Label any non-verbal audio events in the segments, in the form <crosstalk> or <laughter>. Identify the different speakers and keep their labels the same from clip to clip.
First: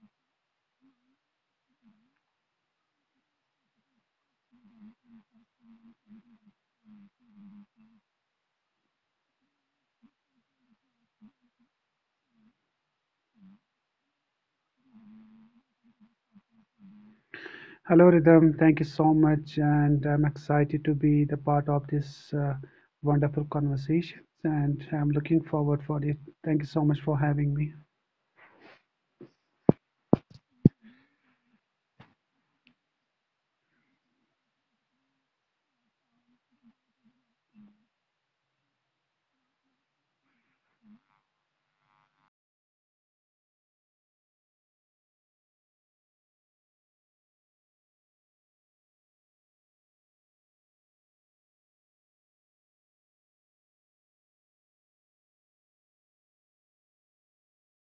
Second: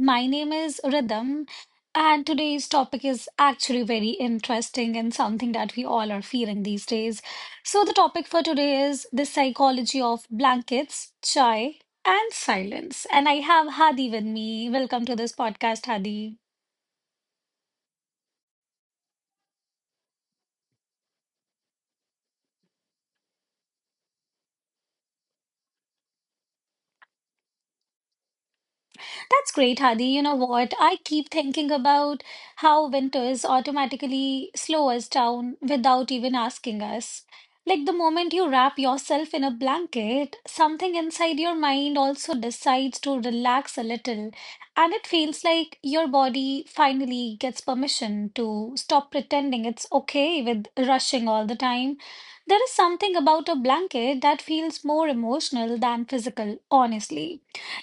Speaker 1: My name is Rhythm, and today's topic is actually very interesting and something that we all are feeling these days. So, the topic for today is the psychology of blankets, chai, and silence. And I have Hadi with me. Welcome to this podcast, Hadi.
Speaker 2: Hello, Rhythm. Thank you so much, and I'm excited to be the part of this wonderful conversation, and I'm looking forward for it. Thank you so much for having me.
Speaker 1: That's great, Hadi. You know what? I keep thinking about how winters automatically slow us down without even asking us. Like the moment you wrap yourself in a blanket, something inside your mind also decides to relax a little, and it feels like your body finally gets permission to stop pretending it's okay with rushing all the time. There is something about a blanket that feels more emotional than physical, honestly.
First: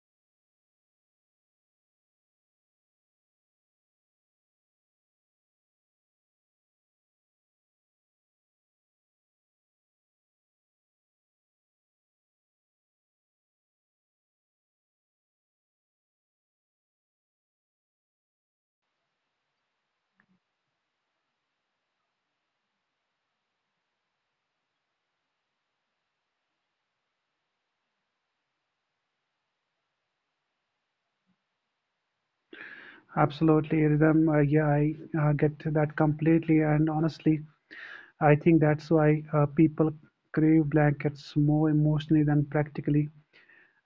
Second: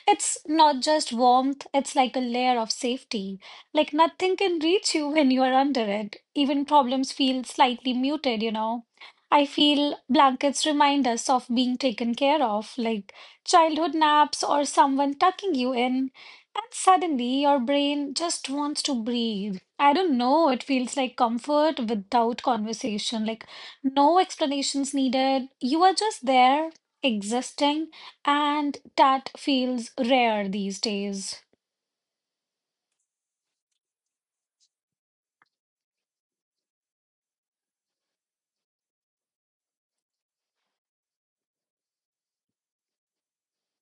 Speaker 1: It's not just warmth, it's like a layer of safety. Like nothing can reach you when you are under it. Even problems feel slightly muted. I feel blankets remind us of being taken care of, like childhood naps or someone tucking you in. And suddenly your brain just wants to breathe. I don't know, it feels like comfort without conversation, like no explanations needed. You are just there, existing, and that feels rare these days.
Speaker 2: Absolutely, Rhythm. Yeah, I get to that completely, and honestly, I think that's why people crave blankets more emotionally than practically,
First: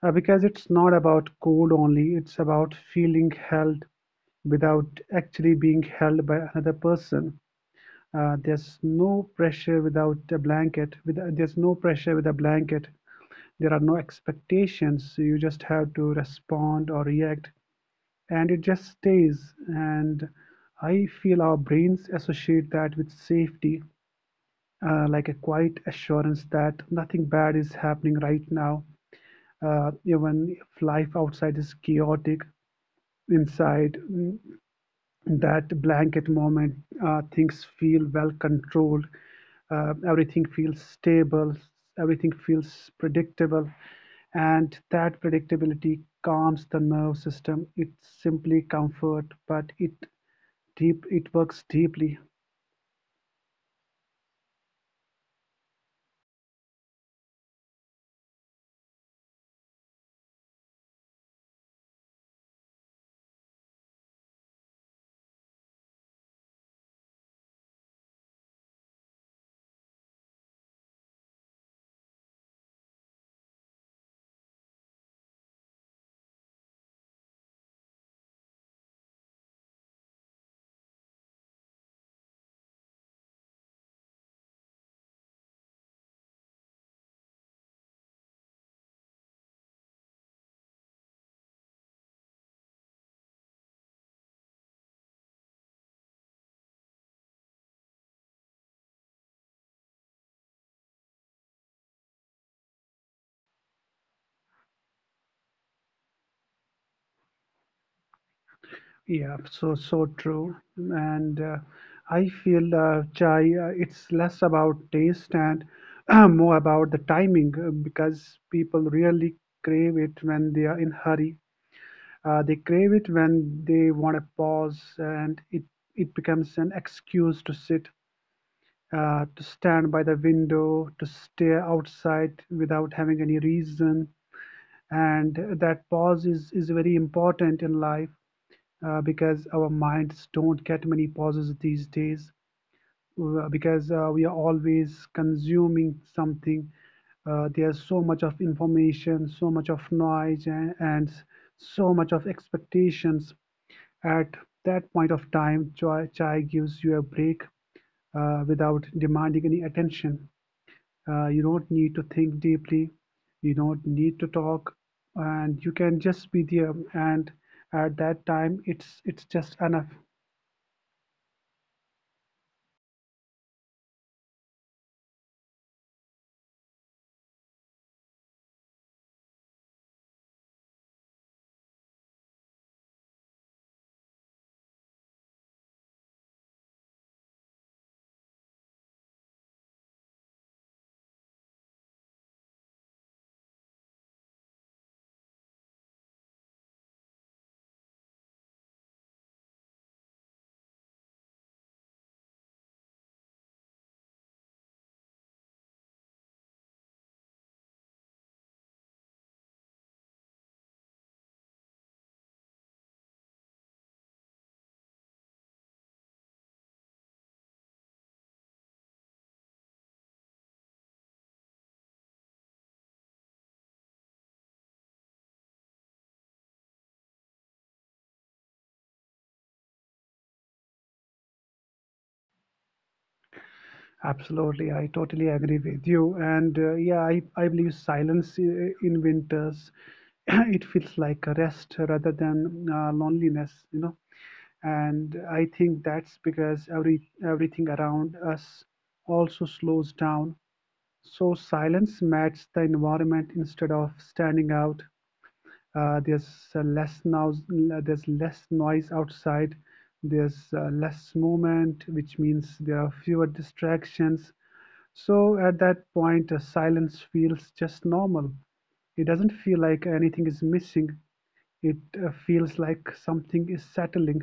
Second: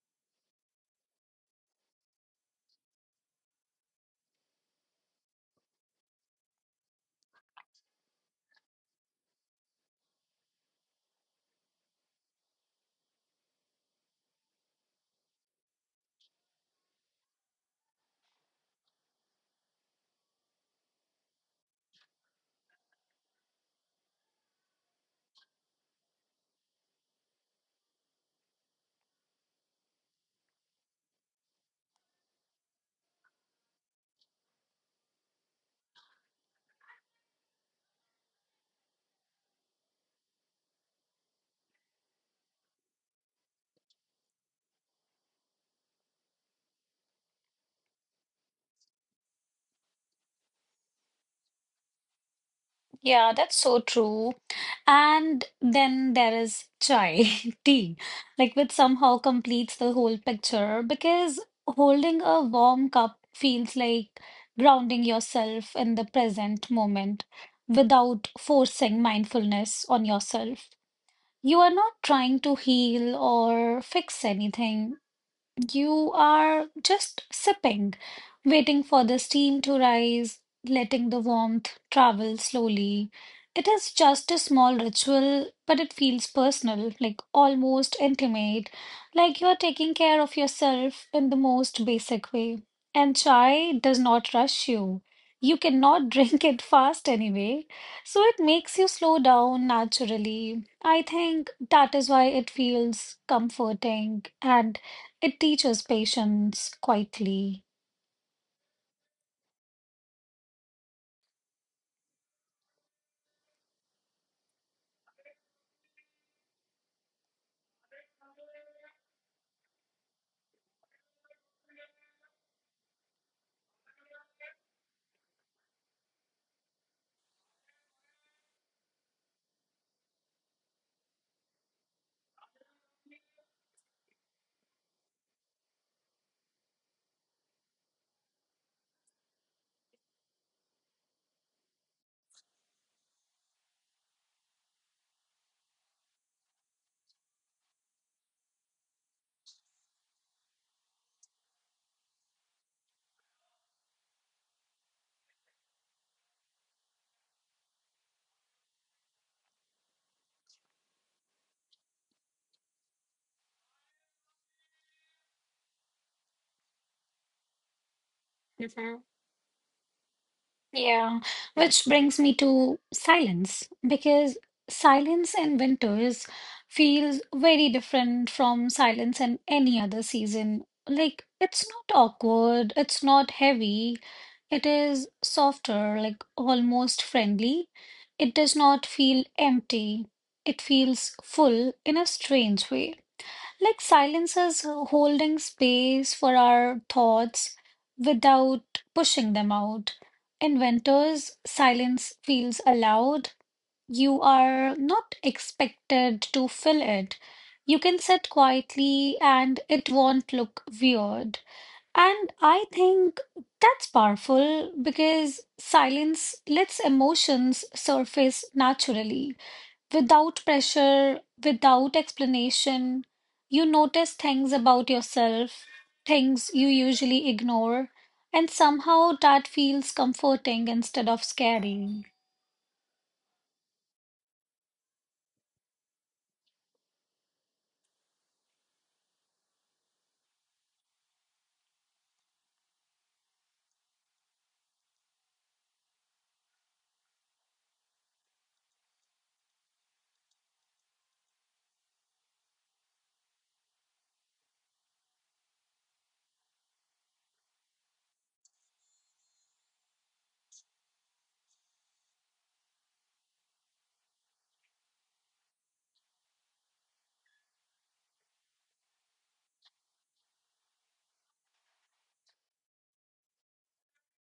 Speaker 2: because it's not about cold only; it's about feeling held without actually being held by another person. There's no pressure with a blanket. There are no expectations. You just have to respond or react, and it just stays. And I feel our brains associate that with safety, like a quiet assurance that nothing bad is happening right now. Even if life outside is chaotic, inside that blanket moment, things feel well controlled. Everything feels stable, everything feels predictable, and that predictability calms the nerve system. It's simply comfort, but it works deeply.
Speaker 1: Yeah, that's so true. And then there is chai, <laughs> tea, like which somehow completes the whole picture because holding a warm cup feels like grounding yourself in the present moment without forcing mindfulness on yourself. You are not trying to heal or fix anything. You are just sipping, waiting for the steam to rise, letting the warmth travel slowly. It is just a small ritual, but it feels personal, like almost intimate, like you're taking care of yourself in the most basic way. And chai does not rush you. You cannot <laughs> drink it fast anyway, so it makes you slow down naturally. I think that is why it feels comforting and it teaches patience quietly.
Speaker 2: Yeah, so true. And I feel chai, it's less about taste and <clears throat> more about the timing, because people really crave it when they are in hurry. They crave it when they want a pause, and it becomes an excuse to sit, to stand by the window, to stare outside without having any reason. And that pause is very important in life, because our minds don't get many pauses these days, because we are always consuming something. There's so much of information, so much of noise, and so much of expectations at that point of time. Chai gives you a break without demanding any attention. You don't need to think deeply, you don't need to talk, and you can just be there. And at that time, it's
Speaker 1: Mhm.
Speaker 2: it's just enough.
Speaker 1: Yeah, which brings me to silence because silence in winters feels very different from silence in any other season. Like, it's not awkward, it's not heavy, it is softer, like almost friendly. It does not feel empty, it feels full in a strange way. Like silence is holding space for our thoughts without pushing them out. In winters, silence feels allowed. You are not expected to fill it. You can sit quietly and it won't look weird. And I think that's powerful because silence lets emotions surface naturally without pressure, without explanation. You notice things about yourself, things you usually ignore, and somehow that feels comforting instead of scary.
Speaker 2: Absolutely, I totally agree with you. And yeah, I believe in winters, <clears throat> it feels like a rest rather than loneliness, you know. And I think that's because everything around us also slows down, so silence matches the environment instead of standing out. Uh, there's uh, less noise there's less noise outside, there's less movement, which means there are fewer distractions. So at that point, silence feels just normal. It doesn't feel like anything is missing. It feels like something is settling,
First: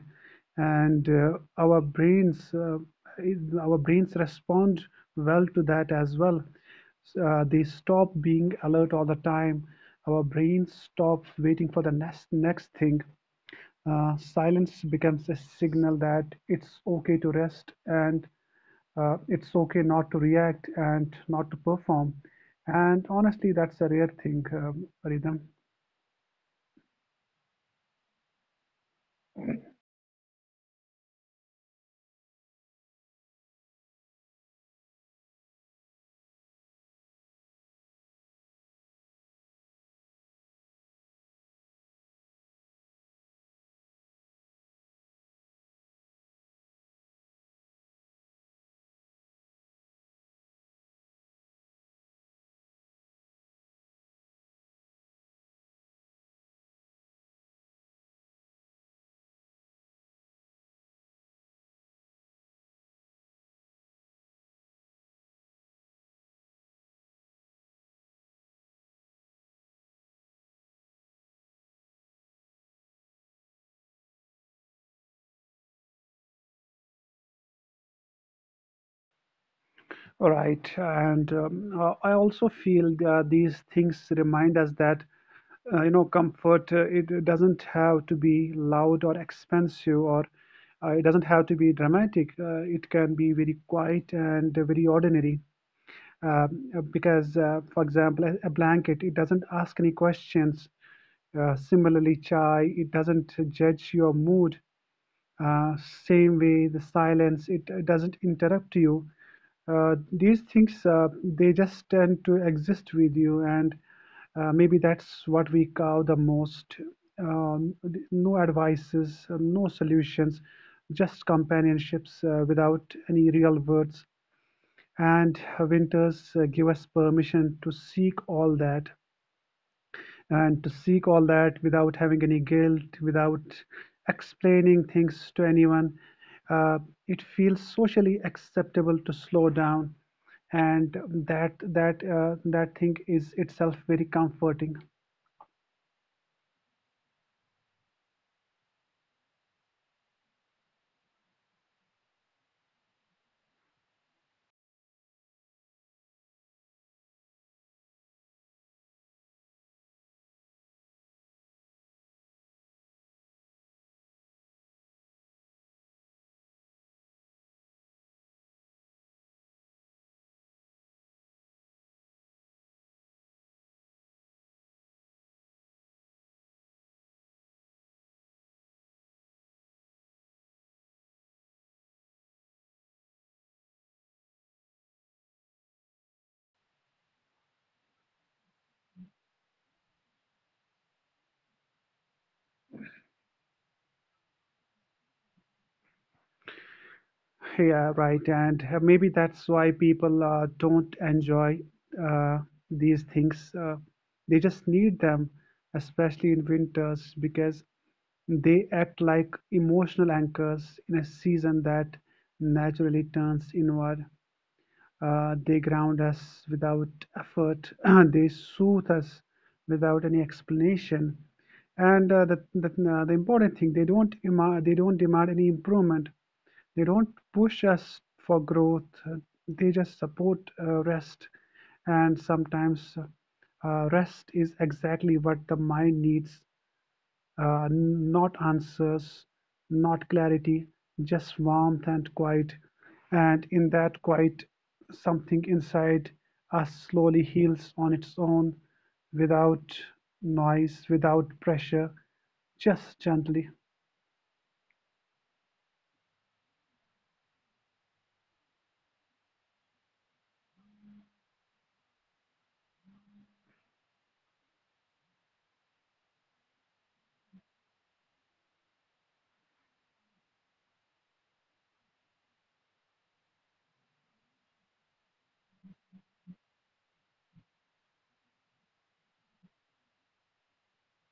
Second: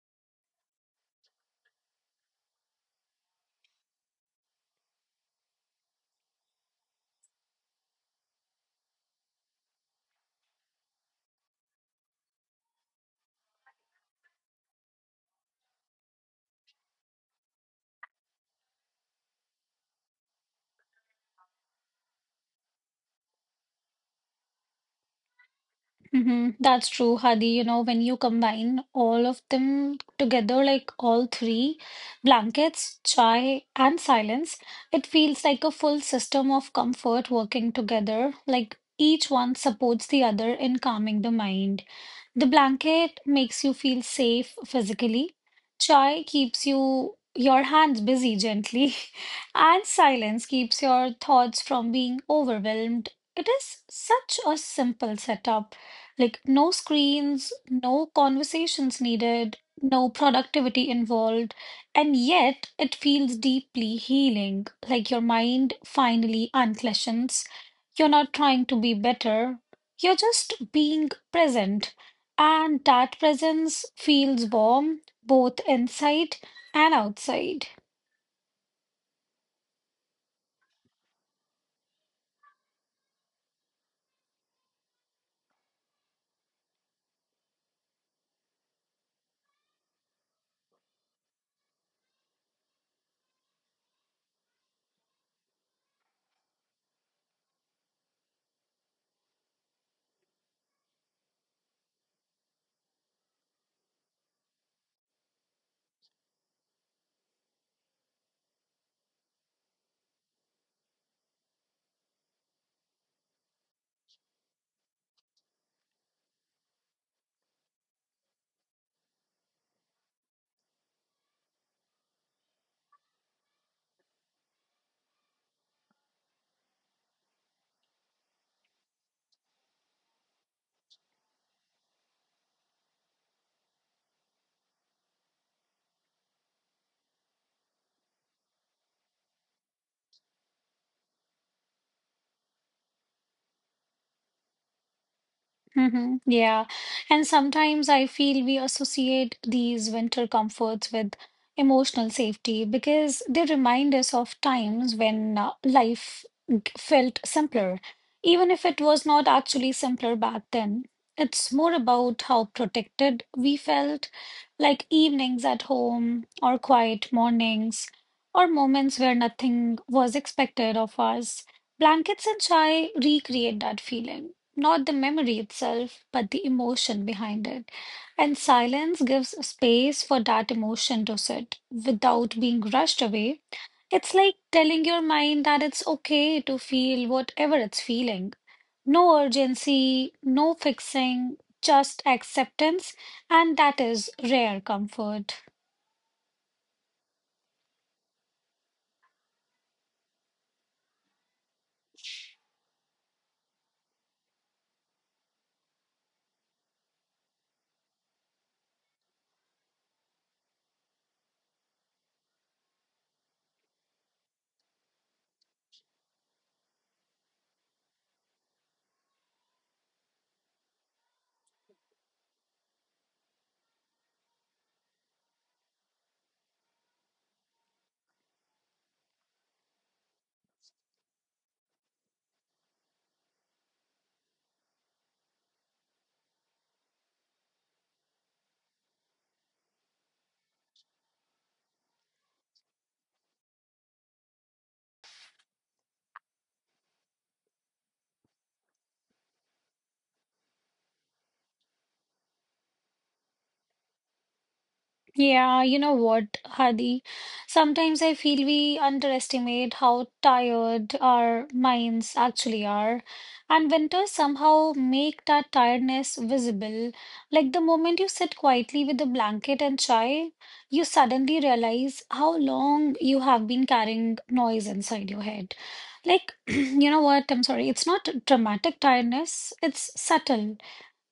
Speaker 2: and our brains respond well to that as well. They stop being alert all the time. Our brains stop waiting for the next thing. Silence becomes a signal that it's okay to rest, and it's okay not to react and not to perform. And honestly, that's a rare thing, Rhythm.
Speaker 1: That's true, Hadi. You know, when you combine all of them together, like all three blankets, chai, and silence, it feels like a full system of comfort working together. Like each one supports the other in calming the mind. The blanket makes you feel safe physically, chai keeps you your hands busy gently, <laughs> and silence keeps your thoughts from being overwhelmed. It is such a simple setup like, no screens, no conversations needed, no productivity involved. And yet, it feels deeply healing, like your mind finally uncleshens. You're not trying to be better, you're just being present. And that presence feels warm both inside and outside.
Speaker 2: All right. And I also feel these things remind us that, comfort, it doesn't have to be loud or expensive, or it doesn't have to be dramatic. It can be very quiet and very ordinary. Um, because For example, a blanket, it doesn't ask any questions. Uh, similarly, chai, it doesn't judge your mood. Uh, same way, the silence, it doesn't interrupt you. Uh, these things, they just tend to exist with you. And maybe that's what we call the most, um, no advices, no solutions, just companionships, without any real words. And winters, give us permission to seek all that, and to seek all that without having any guilt, without explaining things to anyone. Uh, it feels socially acceptable to slow down, and that thing is itself very comforting.
Speaker 1: Mm-hmm. Yeah. And sometimes I feel we associate these winter comforts with emotional safety because they remind us of times when life felt simpler. Even if it was not actually simpler back then, it's more about how protected we felt, like evenings at home or quiet mornings or moments where nothing was expected of us. Blankets and chai recreate that feeling. Not the memory itself, but the emotion behind it. And silence gives space for that emotion to sit without being rushed away. It's like telling your mind that it's okay to feel whatever it's feeling. No urgency, no fixing, just acceptance. And that is rare comfort.
Speaker 2: Yeah, right. And maybe that's why people, don't enjoy uh, these things. They just need them, especially in winters, because they act like emotional anchors in a season that naturally turns inward. They ground us without effort. <clears throat> They soothe us without any explanation. And the, the important thing, they don't demand any improvement. They don't push us for growth. They just support rest. And sometimes, rest is exactly what the mind needs, not answers, not clarity, just warmth and quiet. And in that quiet, something inside us slowly heals on its own, without noise, without pressure, just gently.
Speaker 1: Yeah, you know what, Hadi? Sometimes I feel we underestimate how tired our minds actually are. And winters somehow make that tiredness visible. Like the moment you sit quietly with a blanket and chai, you suddenly realize how long you have been carrying noise inside your head. Like, <clears throat> you know what? I'm sorry. It's not dramatic tiredness, it's subtle.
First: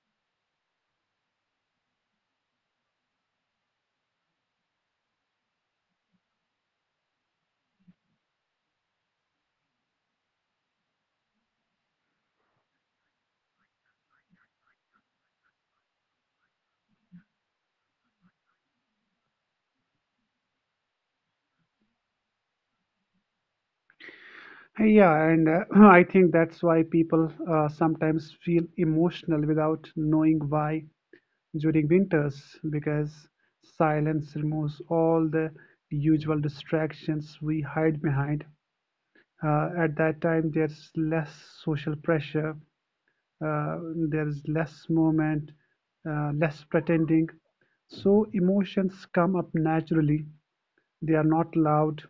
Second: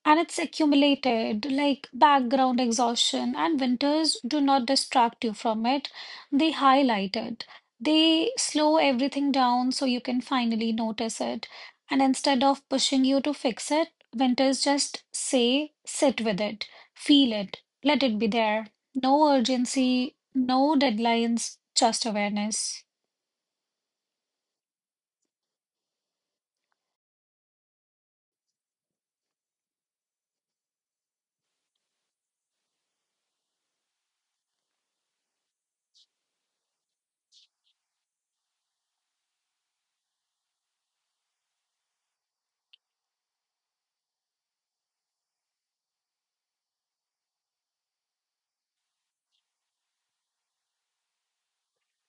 Speaker 1: And it's accumulated, like background exhaustion, and winters do not distract you from it. They highlight it. They slow everything down so you can finally notice it. And instead of pushing you to fix it, winters just say, sit with it, feel it, let it be there. No urgency, no deadlines, just awareness.
Speaker 2: Yeah, and <clears throat> I think that's why people sometimes feel emotional without knowing why during winters, because silence removes all the usual distractions we hide behind. At that time, there's less social pressure, uh, there's less movement, less pretending. So emotions come up naturally. They are not loud,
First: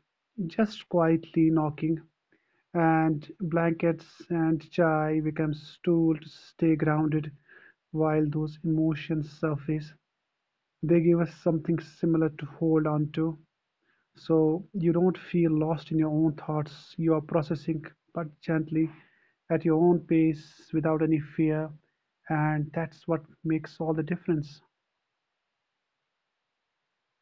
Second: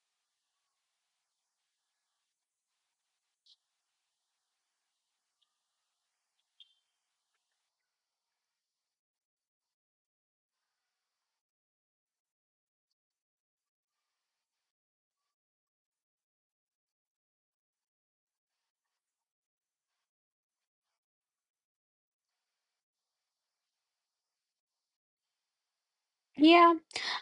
Speaker 2: just quietly knocking. And blankets and chai becomes tool to stay grounded while those emotions surface. They give us something similar to hold on to. So you don't feel lost in your own thoughts. You are processing, but gently, at your own pace, without any fear. And that's what makes all the difference.
Speaker 1: Yeah,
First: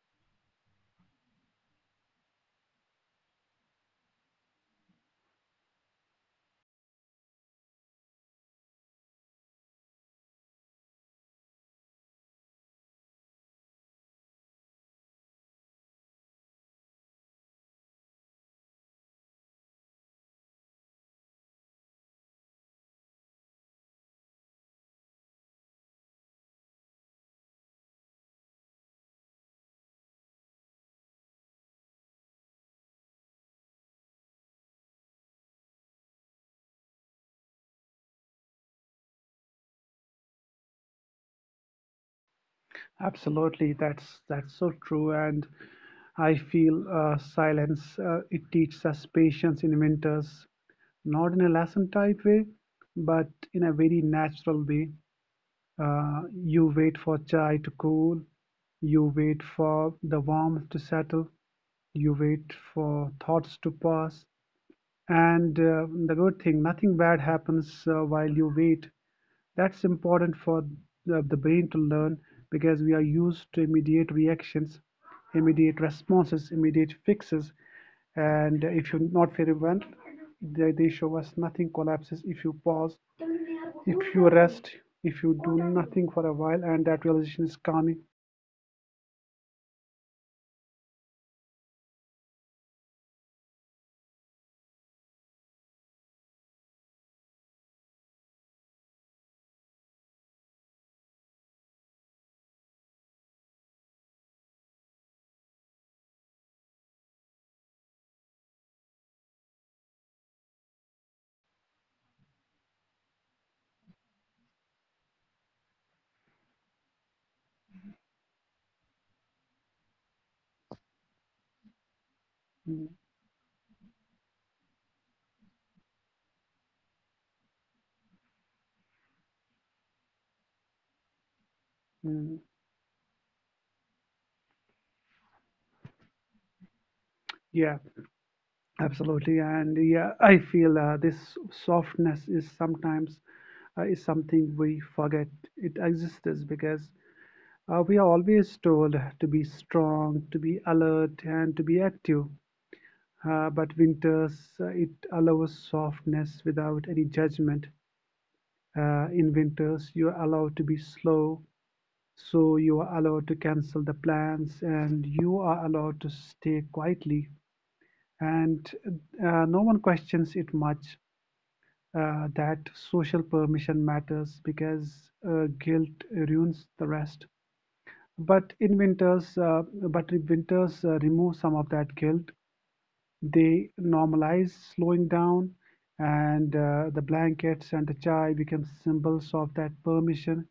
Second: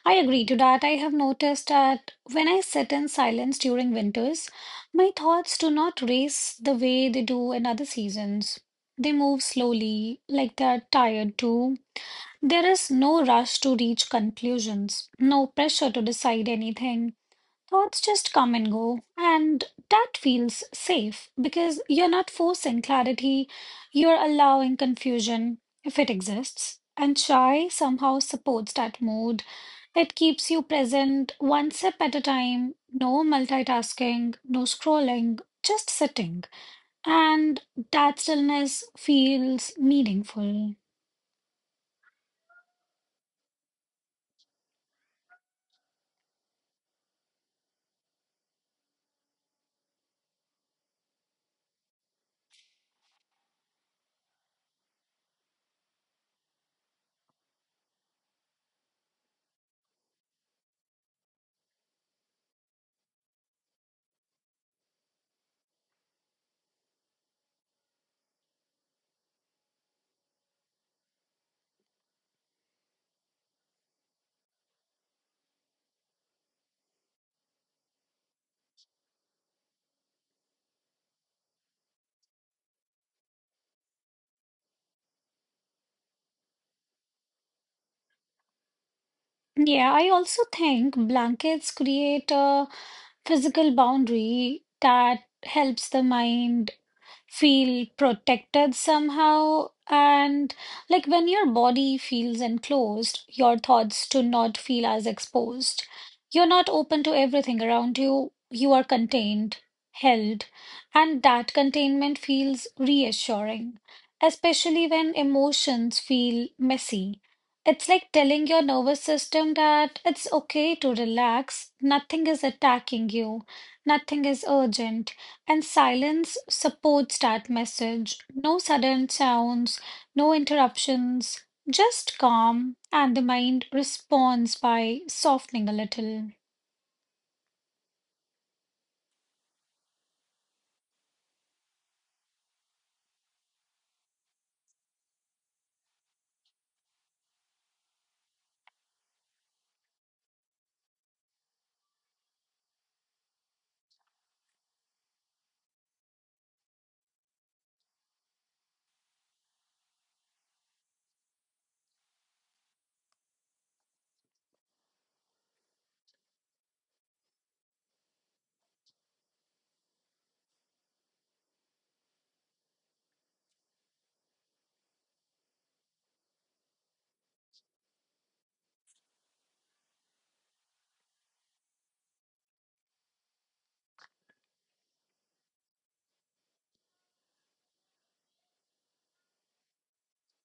Speaker 1: I agree to that. I have noticed that when I sit in silence during winters, my thoughts do not race the way they do in other seasons. They move slowly, like they are tired too. There is no rush to reach conclusions, no pressure to decide anything. Thoughts just come and go, and that feels safe because you're not forcing clarity, you're allowing confusion if it exists. And chai somehow supports that mood. It keeps you present one sip at a time, no multitasking, no scrolling, just sitting. And that stillness feels meaningful.
Speaker 2: Absolutely, that's so true. And I feel silence, it teaches us patience in winters, not in a lesson type way, but in a very natural way. You wait for chai to cool, you wait for the warmth to settle, you wait for thoughts to pass. And the good thing, nothing bad happens while you wait. That's important for the brain to learn, because we are used to immediate reactions, immediate responses, immediate fixes. And if you're not very well, they show us nothing collapses if you pause, if you rest, if you do nothing for a while, and that realization is calming.
Speaker 1: Yeah, I also think blankets create a physical boundary that helps the mind feel protected somehow. And like when your body feels enclosed, your thoughts do not feel as exposed. You're not open to everything around you, you are contained, held, and that containment feels reassuring, especially when emotions feel messy. It's like telling your nervous system that it's okay to relax, nothing is
Speaker 2: Mm,
Speaker 1: attacking you, nothing is urgent. And silence supports that message. No sudden sounds, no interruptions, just
Speaker 2: mm,
Speaker 1: calm, and the mind responds by softening a little.
Speaker 2: yeah, absolutely. And yeah, I feel this softness is sometimes is something we forget it exists, because we are always told to be strong, to be alert, and to be active. But winters, it allows softness without any judgment. In winters, you are allowed to be slow. So you are allowed to cancel the plans, and you are allowed to stay quietly. And no one questions it much. That social permission matters, because guilt ruins the rest. But in winters, uh, but in winters, remove some of that guilt. They normalize slowing down, and the blankets and the chai become symbols of that permission,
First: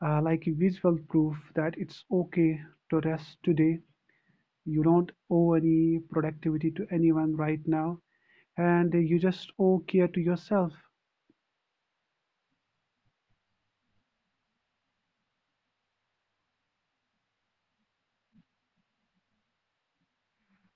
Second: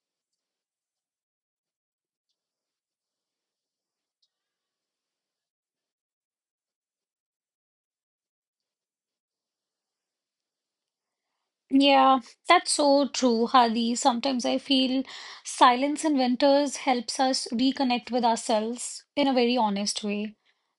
Speaker 2: like a visual proof that it's okay to rest today. You don't owe any productivity to anyone right now, and you just owe care to yourself,
Speaker 1: Yeah, that's so true, Hadi. Sometimes I feel silence in winters helps us reconnect with ourselves in a very honest way,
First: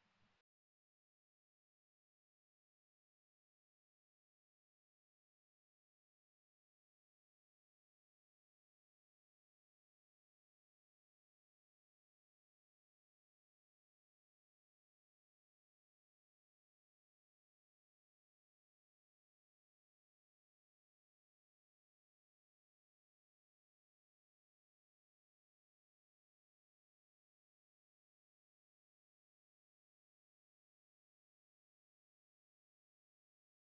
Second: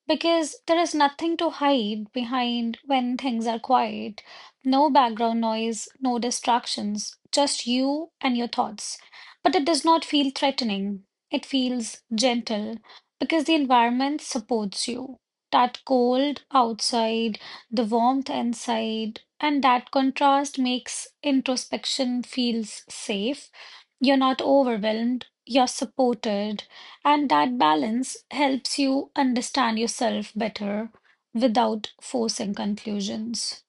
Speaker 1: because there is nothing to hide behind when things are quiet. No background noise, no distractions, just you and your thoughts. But it does not feel threatening, it feels gentle because the environment supports you. That cold outside, the warmth inside, and that contrast makes introspection feels safe. You're not overwhelmed, you're supported, and that balance helps you understand yourself better without forcing conclusions.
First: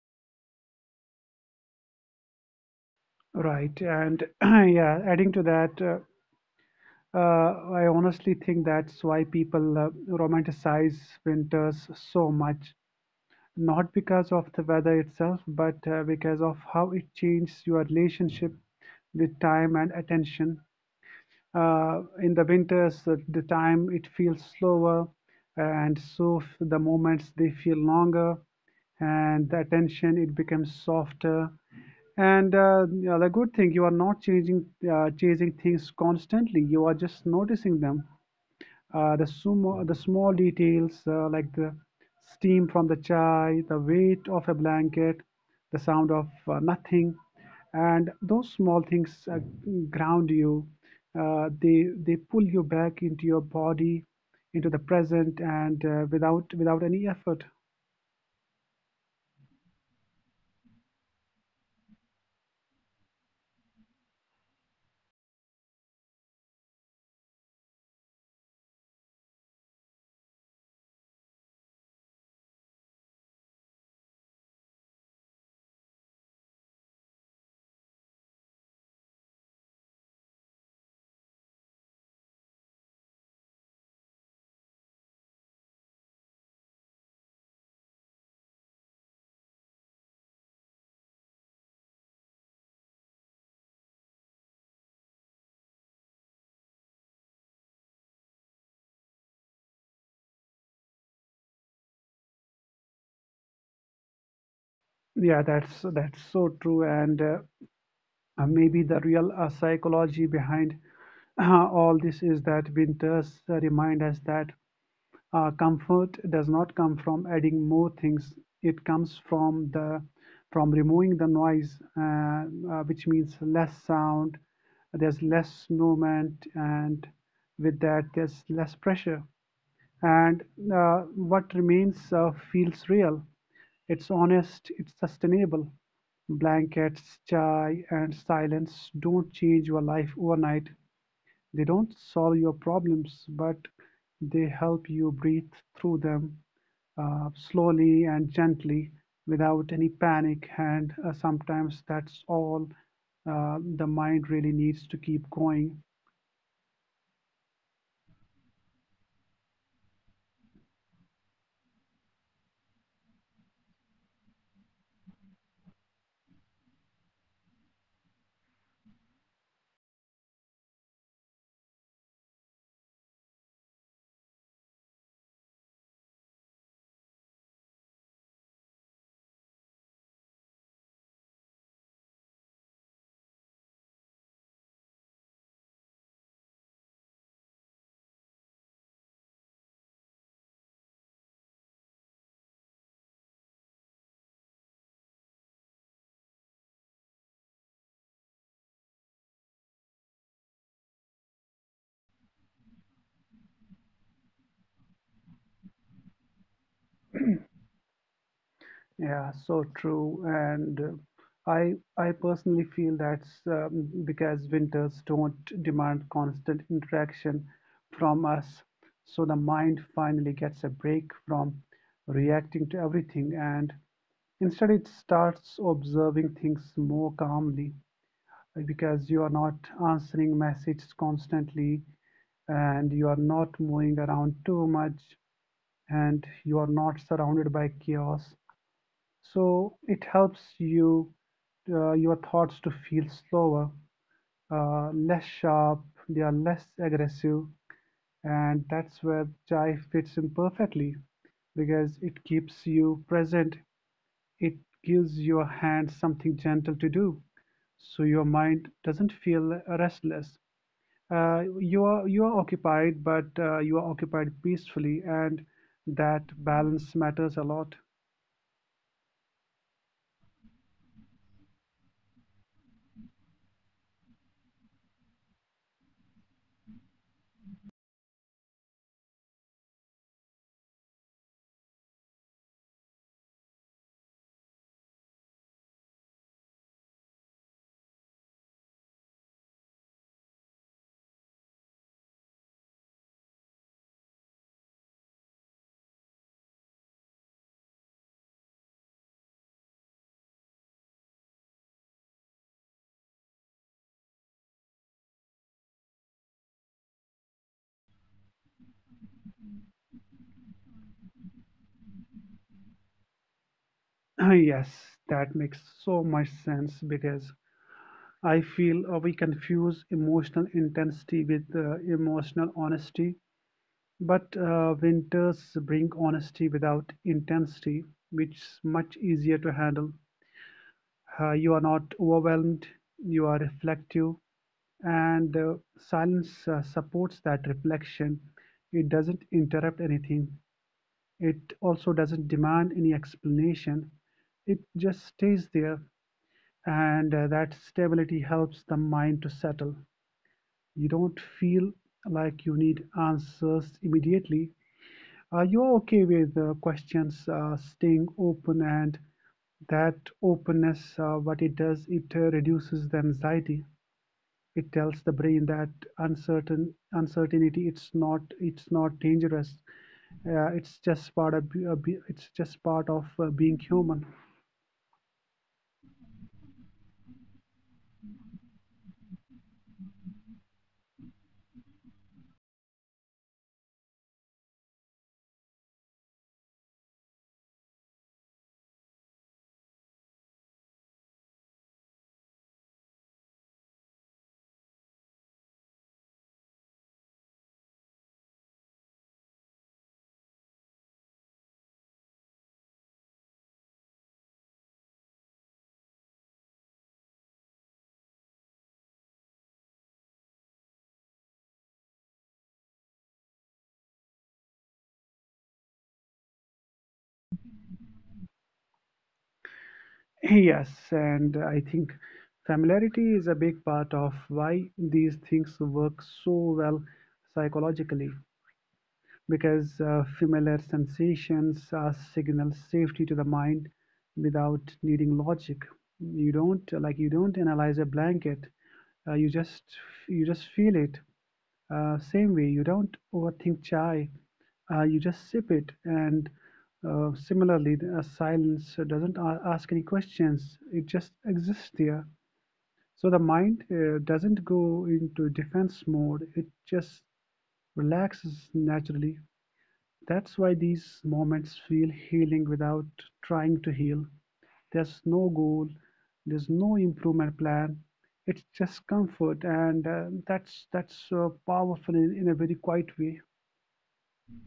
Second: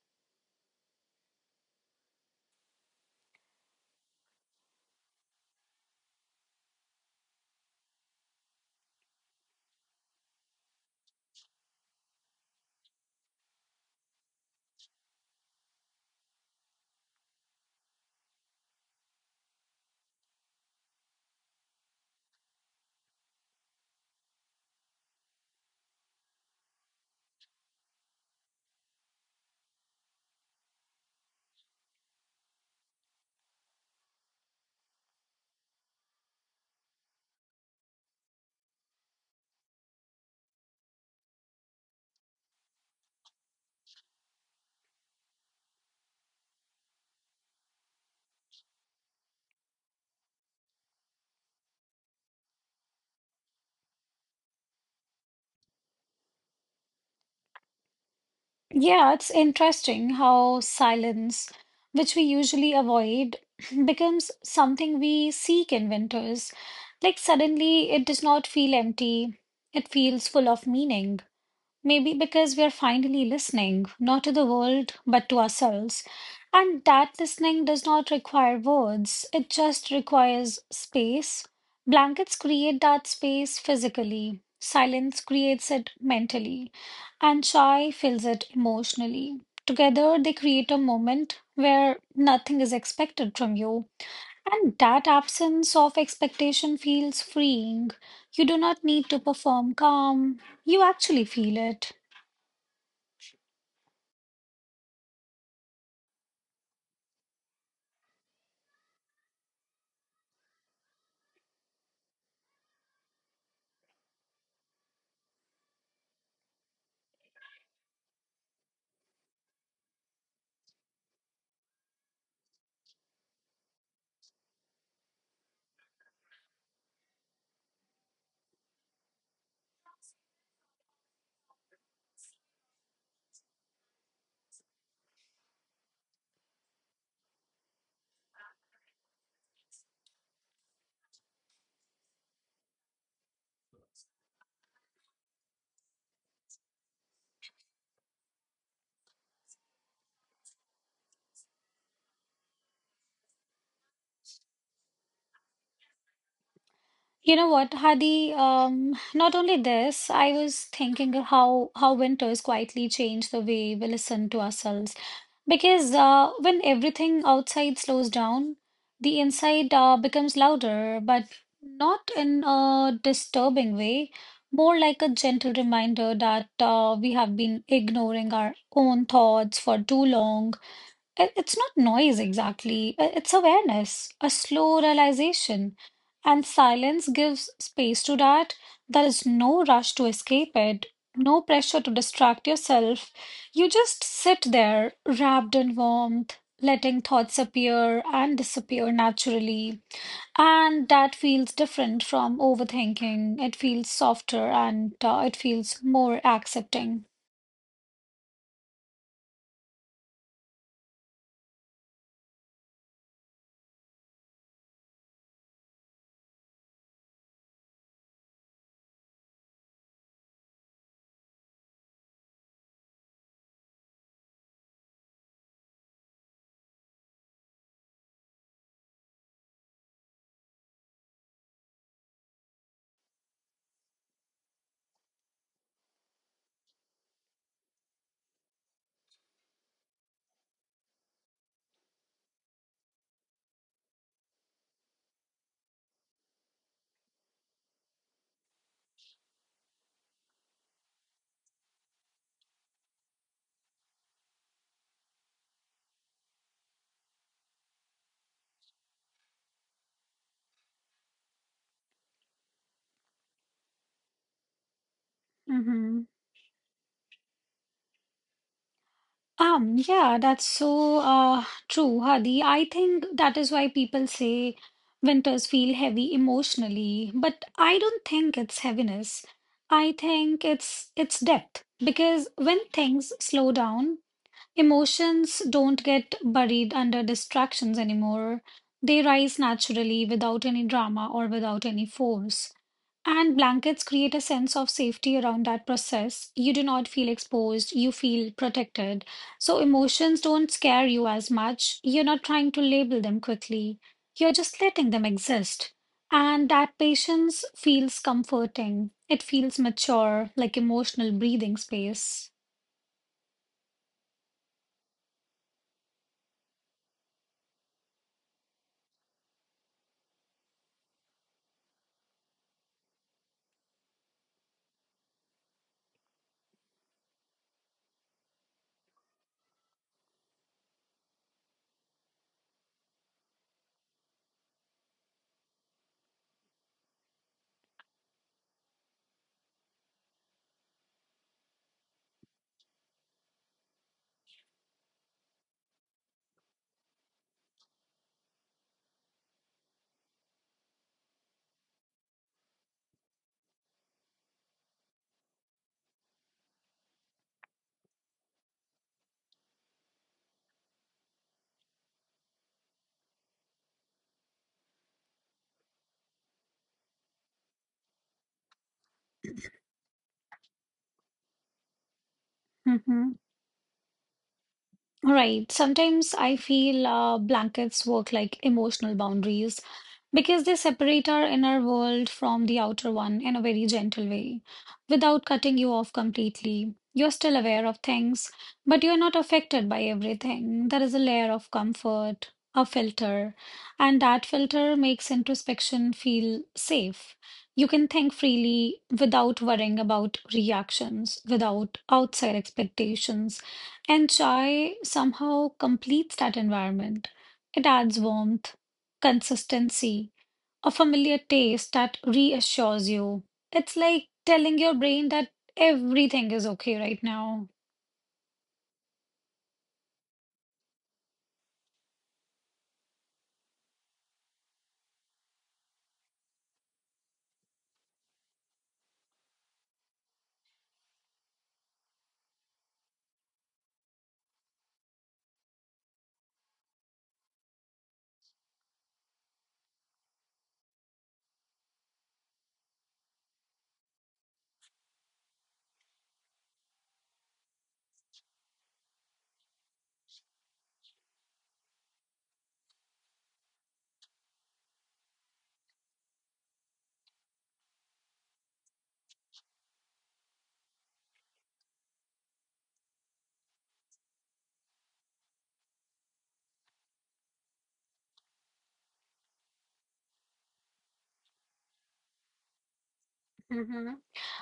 Speaker 2: right? And <clears throat> yeah, adding to that, I honestly think that's why people romanticize winters so much. Not because of the weather itself, but because of how it changes your relationship with time and attention. In the winters, the time it feels slower, and so the moments they feel longer, and the attention it becomes softer. And yeah, the good thing, you are not changing, chasing things constantly. You are just noticing them. The sumo, the small details, like the steam from the chai, the weight of a blanket, the sound of nothing, and those small things ground you. They pull you back into your body, into the present, and without any effort.
Speaker 1: Yeah, it's interesting how silence, which we usually avoid, <clears throat> becomes something we seek in winters. Like suddenly, it does not feel empty, it feels full of meaning. Maybe because we are finally listening, not to the world, but to ourselves. And that listening does not require words, it just requires space. Blankets create that space physically, silence creates it mentally, and chai fills it emotionally. Together, they create a moment where nothing is expected from you. And that absence of expectation feels freeing. You do not need to perform calm, you actually feel it.
Speaker 2: Yeah, that's so true. And maybe the real psychology behind <clears throat> all this is that winters remind us that. Comfort does not come from adding more things. It comes from the from removing the noise, which means less sound. There's less movement, and with that, there's less pressure. And what remains feels real. It's honest. It's sustainable. Blankets, chai, and silence don't change your life overnight. They don't solve your problems, but they help you breathe through them, slowly and gently, without any panic. And sometimes that's all the mind really needs to keep going.
Speaker 1: You know what, Hadi? Not only this, I was thinking of how winters quietly change the way we listen to ourselves. Because when everything outside slows down, the inside becomes louder, but not in a disturbing way, more like a gentle reminder that we have been ignoring our own thoughts for too long. It's not noise exactly, it's awareness, a slow realization. And silence gives space to that. There is no rush to escape it, no pressure to distract yourself. You just sit there, wrapped in warmth, letting thoughts appear and disappear naturally. And that feels different from overthinking. It feels softer and it feels more accepting.
Speaker 2: Yeah, so true. And I personally feel that's, because winters don't demand constant interaction from us. So the mind finally gets a break from reacting to everything. And instead, it starts observing things more calmly, because you are not answering messages constantly, and you are not moving around too much, and you are not surrounded by chaos. So it helps you your thoughts to feel slower, less sharp, they are less aggressive, and that's where chai fits in perfectly, because it keeps you present. It gives your hand something gentle to do, so your mind doesn't feel restless. You are occupied, but you are occupied peacefully, and
Speaker 1: Mm-hmm.
Speaker 2: that balance matters a lot.
Speaker 1: Yeah, that's so true, Hadi. I think that is why people say winters feel heavy emotionally, but I don't think it's heaviness. I think it's depth because when things slow down, emotions don't get buried under distractions anymore. They rise naturally without any drama or without any force. And blankets create a sense of safety around that process. You do not feel exposed, you feel protected. So emotions don't scare you as much. You're not trying to label them quickly, you're just letting them exist. And that patience feels comforting. It feels mature, like emotional breathing space.
Speaker 2: <clears throat> Yes, that makes so much sense, because I feel we confuse emotional intensity with emotional honesty. But winters bring honesty without intensity, which is much easier to handle. Uh, you are not overwhelmed, you are reflective, and silence supports that reflection. It doesn't interrupt anything, it also doesn't demand any explanation. It just stays there, and that stability helps the mind to settle. You don't feel like you need answers immediately, are you okay with questions staying open, and that openness, what it does, it reduces the anxiety. It tells the brain that uncertainty, it's not dangerous. It's just part of
Speaker 1: Mhm.
Speaker 2: being human. <laughs>
Speaker 1: All right. Sometimes I feel blankets work like emotional boundaries because they separate our inner world from the outer one in a very gentle way, without cutting you off completely. You're still aware of things, but you're not affected by everything. There is a layer of comfort, a filter, and that filter makes introspection feel safe. You can think freely without worrying about reactions, without outside expectations. And chai somehow completes that environment. It adds warmth, consistency, a familiar taste that reassures you. It's like telling your brain that everything is okay right now.
Speaker 2: <clears throat> Yes, and I think familiarity is a big part of why these things work so well psychologically, because familiar sensations signal safety to the mind without needing logic. You don't analyze a blanket. Uh, you just you just feel it. Same way, you don't overthink chai. You just sip it. And similarly, the, silence doesn't a- ask any questions. It just exists there. So the mind doesn't go into defense mode. It just relaxes naturally. That's why these moments feel healing without trying to heal. There's no goal, there's no improvement plan. It's just comfort, and that's powerful in a very quiet way.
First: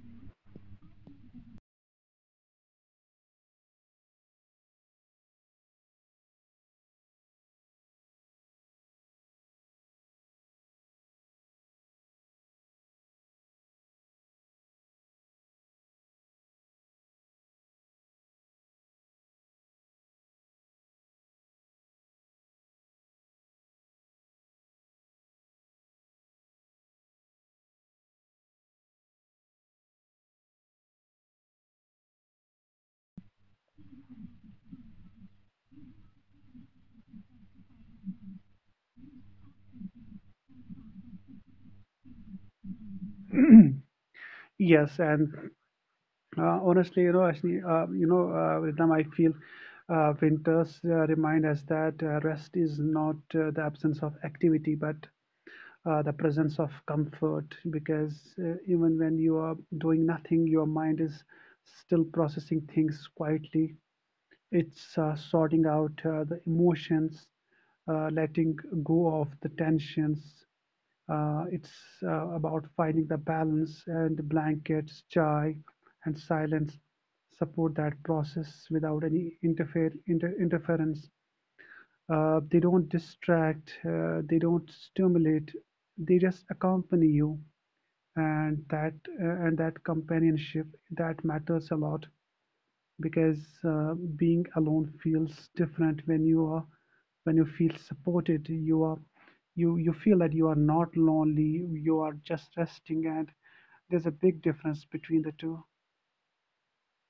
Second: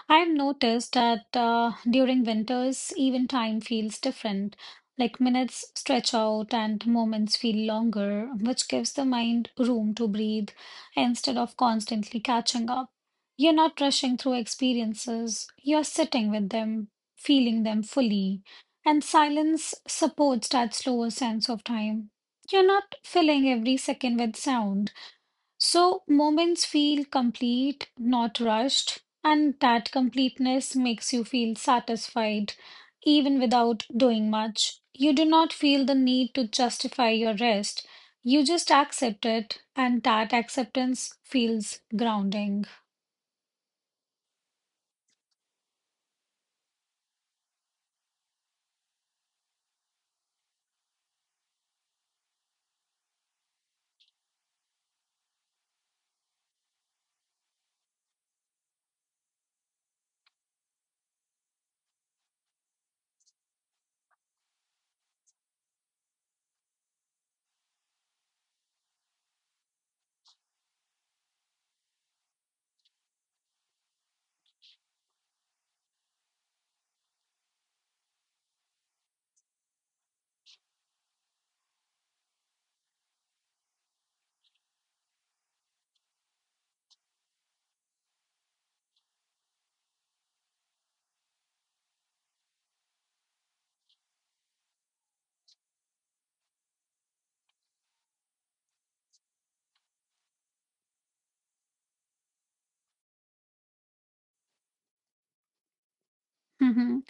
Speaker 1: I've noticed that during winters, even time feels different. Like minutes stretch out and moments feel longer, which gives the mind room to breathe instead of constantly catching up. You're not rushing through experiences, you're sitting with them, feeling them fully. And silence supports that slower sense of time. You're not filling every second with sound so moments feel complete, not rushed, and that completeness makes you feel satisfied even without doing much. You do not feel the need to justify your rest. You just accept it, and that acceptance feels grounding.
Speaker 2: Yes, and honestly, you know, actually, with them, I feel winters remind us that rest is not the absence of activity, but the presence of comfort, because even when you are doing nothing, your mind is still processing things quietly. It's sorting out the emotions, letting go of the tensions. It's About finding the balance, and blankets, chai, and silence support that process without any interference. They don't distract, they don't stimulate, they just accompany you. And that and that companionship, that matters a lot, because being alone feels different when you are when you feel supported. You feel that you are not lonely. You are just resting, and there's a big difference between the two.
Speaker 1: Mhm.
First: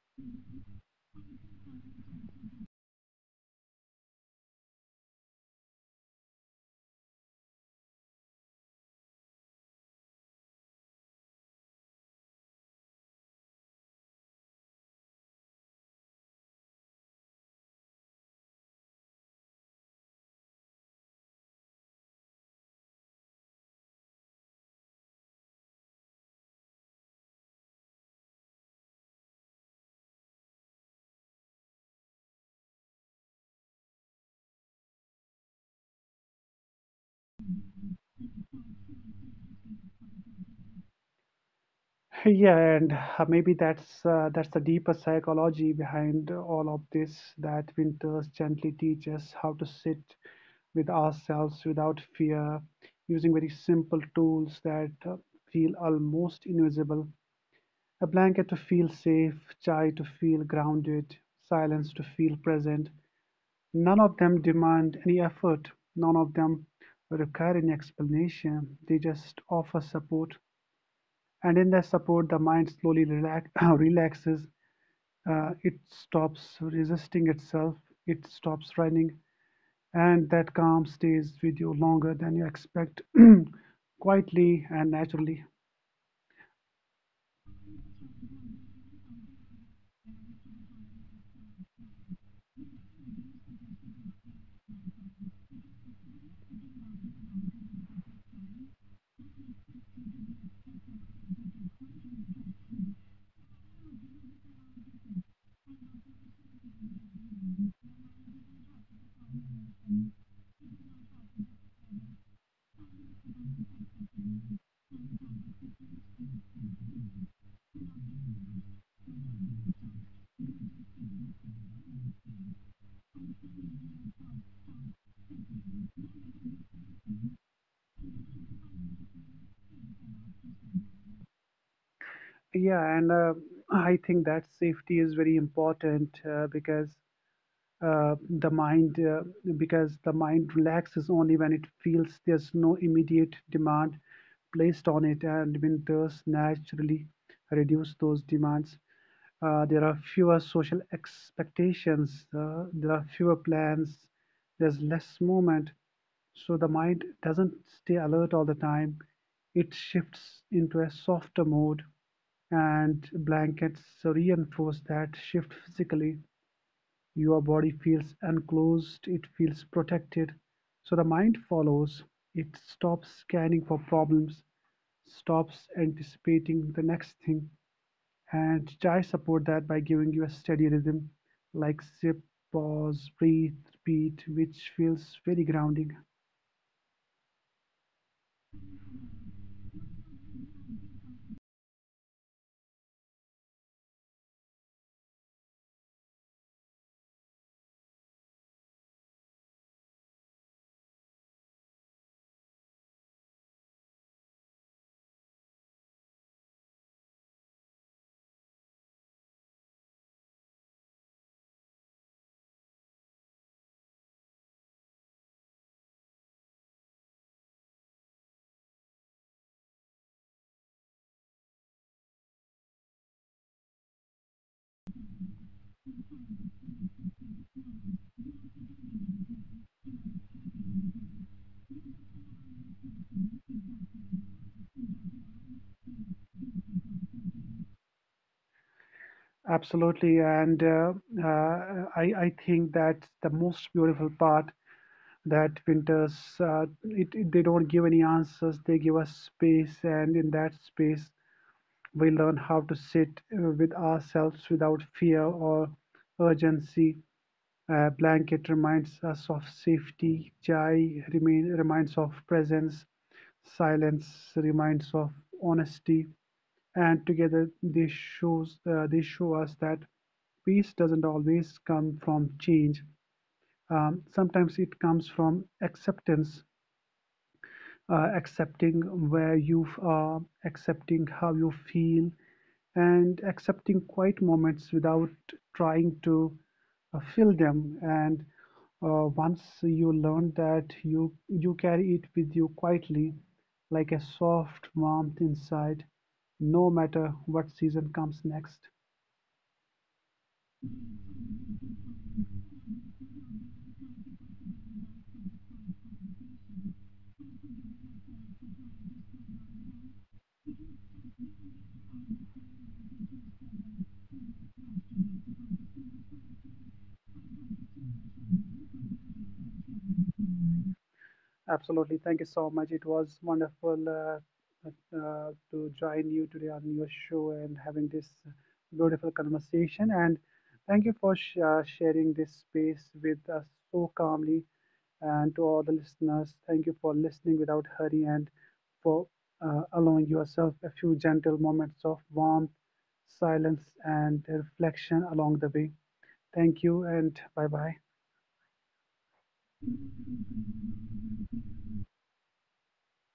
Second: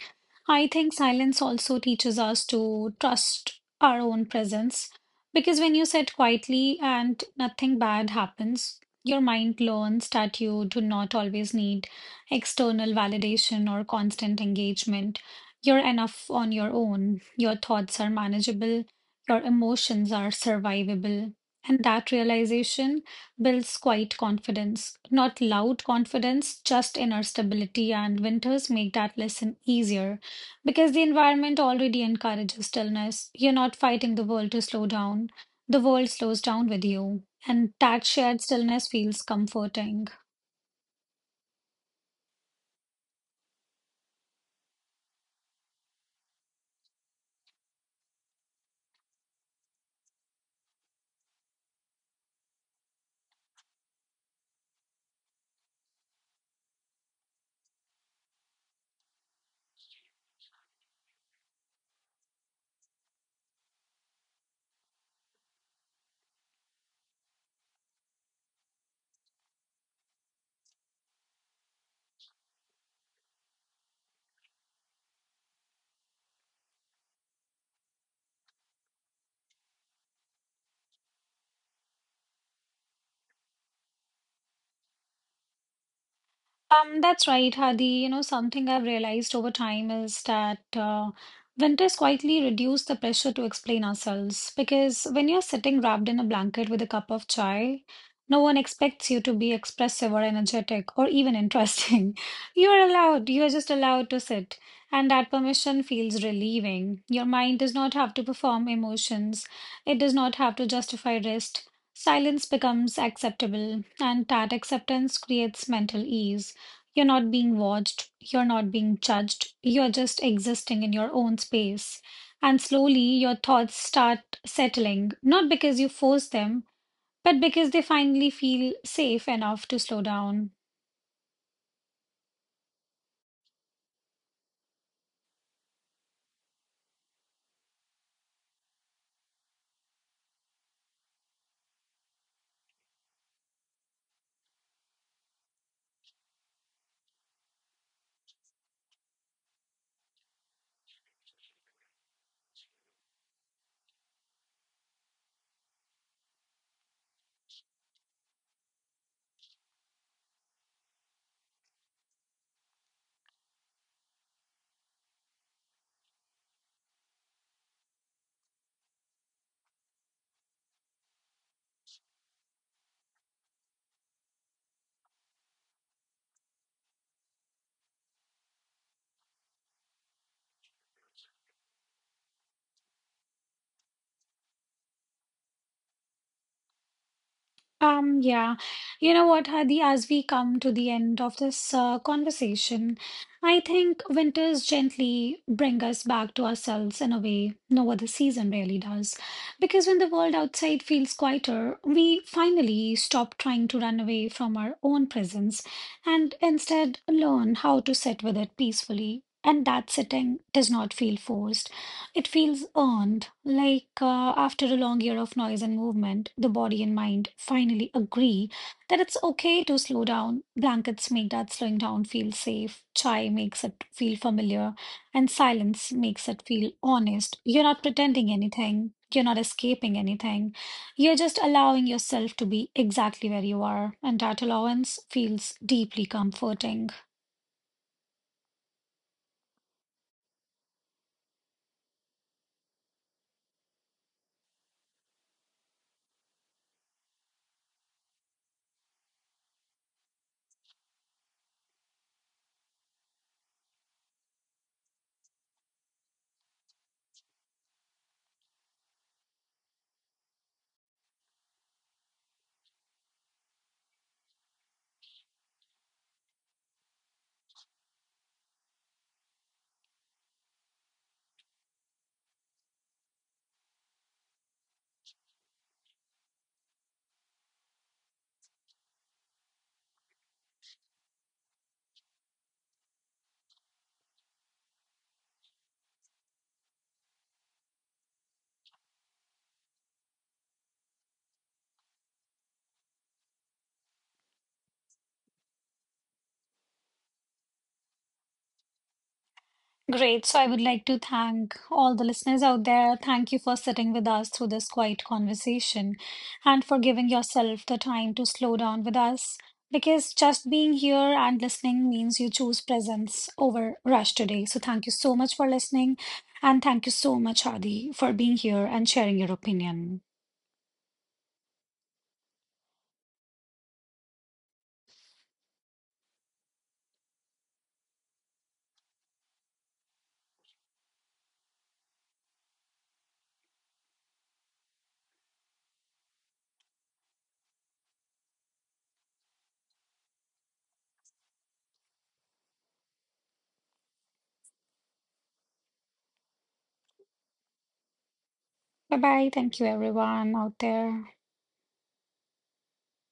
Speaker 1: I think silence also teaches us to trust our own presence because when you sit quietly and nothing bad happens, your mind learns that you do not always need external validation or constant engagement. You're enough on your own. Your thoughts are manageable. Your emotions are survivable. And that realization builds quiet confidence, not loud confidence, just inner stability. And winters make that lesson easier because the environment already encourages stillness. You're not fighting the world to slow down. The world slows down with you. And that shared stillness feels comforting.
Speaker 2: Yeah, and maybe that's the deeper psychology behind all of this. That winters gently teach us how to sit with ourselves without fear, using very simple tools that feel almost invisible. A blanket to feel safe, chai to feel grounded, silence to feel present. None of them demand any effort. None of them require any explanation. They just offer support, and in that support the mind slowly <coughs> relaxes. It stops resisting itself, it stops running, and that calm stays with you longer than you expect. <coughs> <clears throat> Quietly and naturally.
Speaker 1: That's right, Hadi. You know, something I've realized over time is that winters quietly reduce the pressure to explain ourselves because when you're sitting wrapped in a blanket with a cup of chai, no one expects you to be expressive or energetic or even interesting. <laughs> You are allowed, you are just allowed to sit, and that permission feels relieving. Your mind does not have to perform emotions, it does not have to justify rest. Silence becomes acceptable, and that acceptance creates mental ease. You're not being watched, you're not being judged, you're just existing in your own space. And slowly your thoughts start settling, not because you force them, but because they finally feel safe enough to slow down.
Speaker 2: Yeah, and I think that safety is very important, uh, the mind uh, because the mind relaxes only when it feels there's no immediate demand placed on it, and winters naturally reduce those demands. There are fewer social expectations, there are fewer plans, there's less movement, so the mind doesn't stay alert all the time. It shifts into a softer mode, and blankets reinforce that shift physically. Your body feels enclosed, it feels protected. So the mind follows, it stops scanning for problems, stops anticipating the next thing, and try support that by giving you a steady rhythm, like sip, pause, breathe, repeat, which feels very grounding.
Speaker 1: Um, yeah, you know what, Hadi, as we come to the end of this conversation, I think winters gently bring us back to ourselves in a way no other season really does. Because when the world outside feels quieter, we finally stop trying to run away from our own presence and instead learn how to sit with it peacefully. And that sitting does not feel forced. It feels earned, like after a long year of noise and movement, the body and mind finally agree that it's okay to slow down. Blankets make that slowing down feel safe, chai makes it feel familiar, and silence makes it feel honest. You're not pretending anything, you're not escaping anything. You're just allowing yourself to be exactly where you are, and that allowance feels deeply comforting.
Speaker 2: Absolutely, and I think that's the most beautiful part, that winters, they don't give any answers, they give us space, and in that space we learn how to sit with ourselves without fear or urgency. A blanket reminds us of safety. Reminds of presence. Silence reminds of honesty. And together, they show us that peace doesn't always come from change. Sometimes it comes from acceptance, accepting where you are, accepting how you feel, and accepting quiet moments without trying to fill them. And once you learn that, you carry it with you quietly, like a soft warmth inside, no matter what season comes next.
Speaker 1: Great. So I would like to thank all the listeners out there. Thank you for sitting with us through this quiet conversation and for giving yourself the time to slow down with us. Because just being here and listening means you choose presence over rush today. So thank you so much for listening. And thank you so much, Adi, for being here and sharing your opinion.
Speaker 2: Absolutely. Thank you so much. It was wonderful to join you today on your show and having this beautiful conversation. And thank you for sharing this space with us so calmly. And to all the listeners, thank you for listening without hurry, and for allowing yourself a few gentle moments of warmth, silence, and reflection along the way. Thank you, and bye bye.
Speaker 1: Bye bye. Thank you, everyone out there.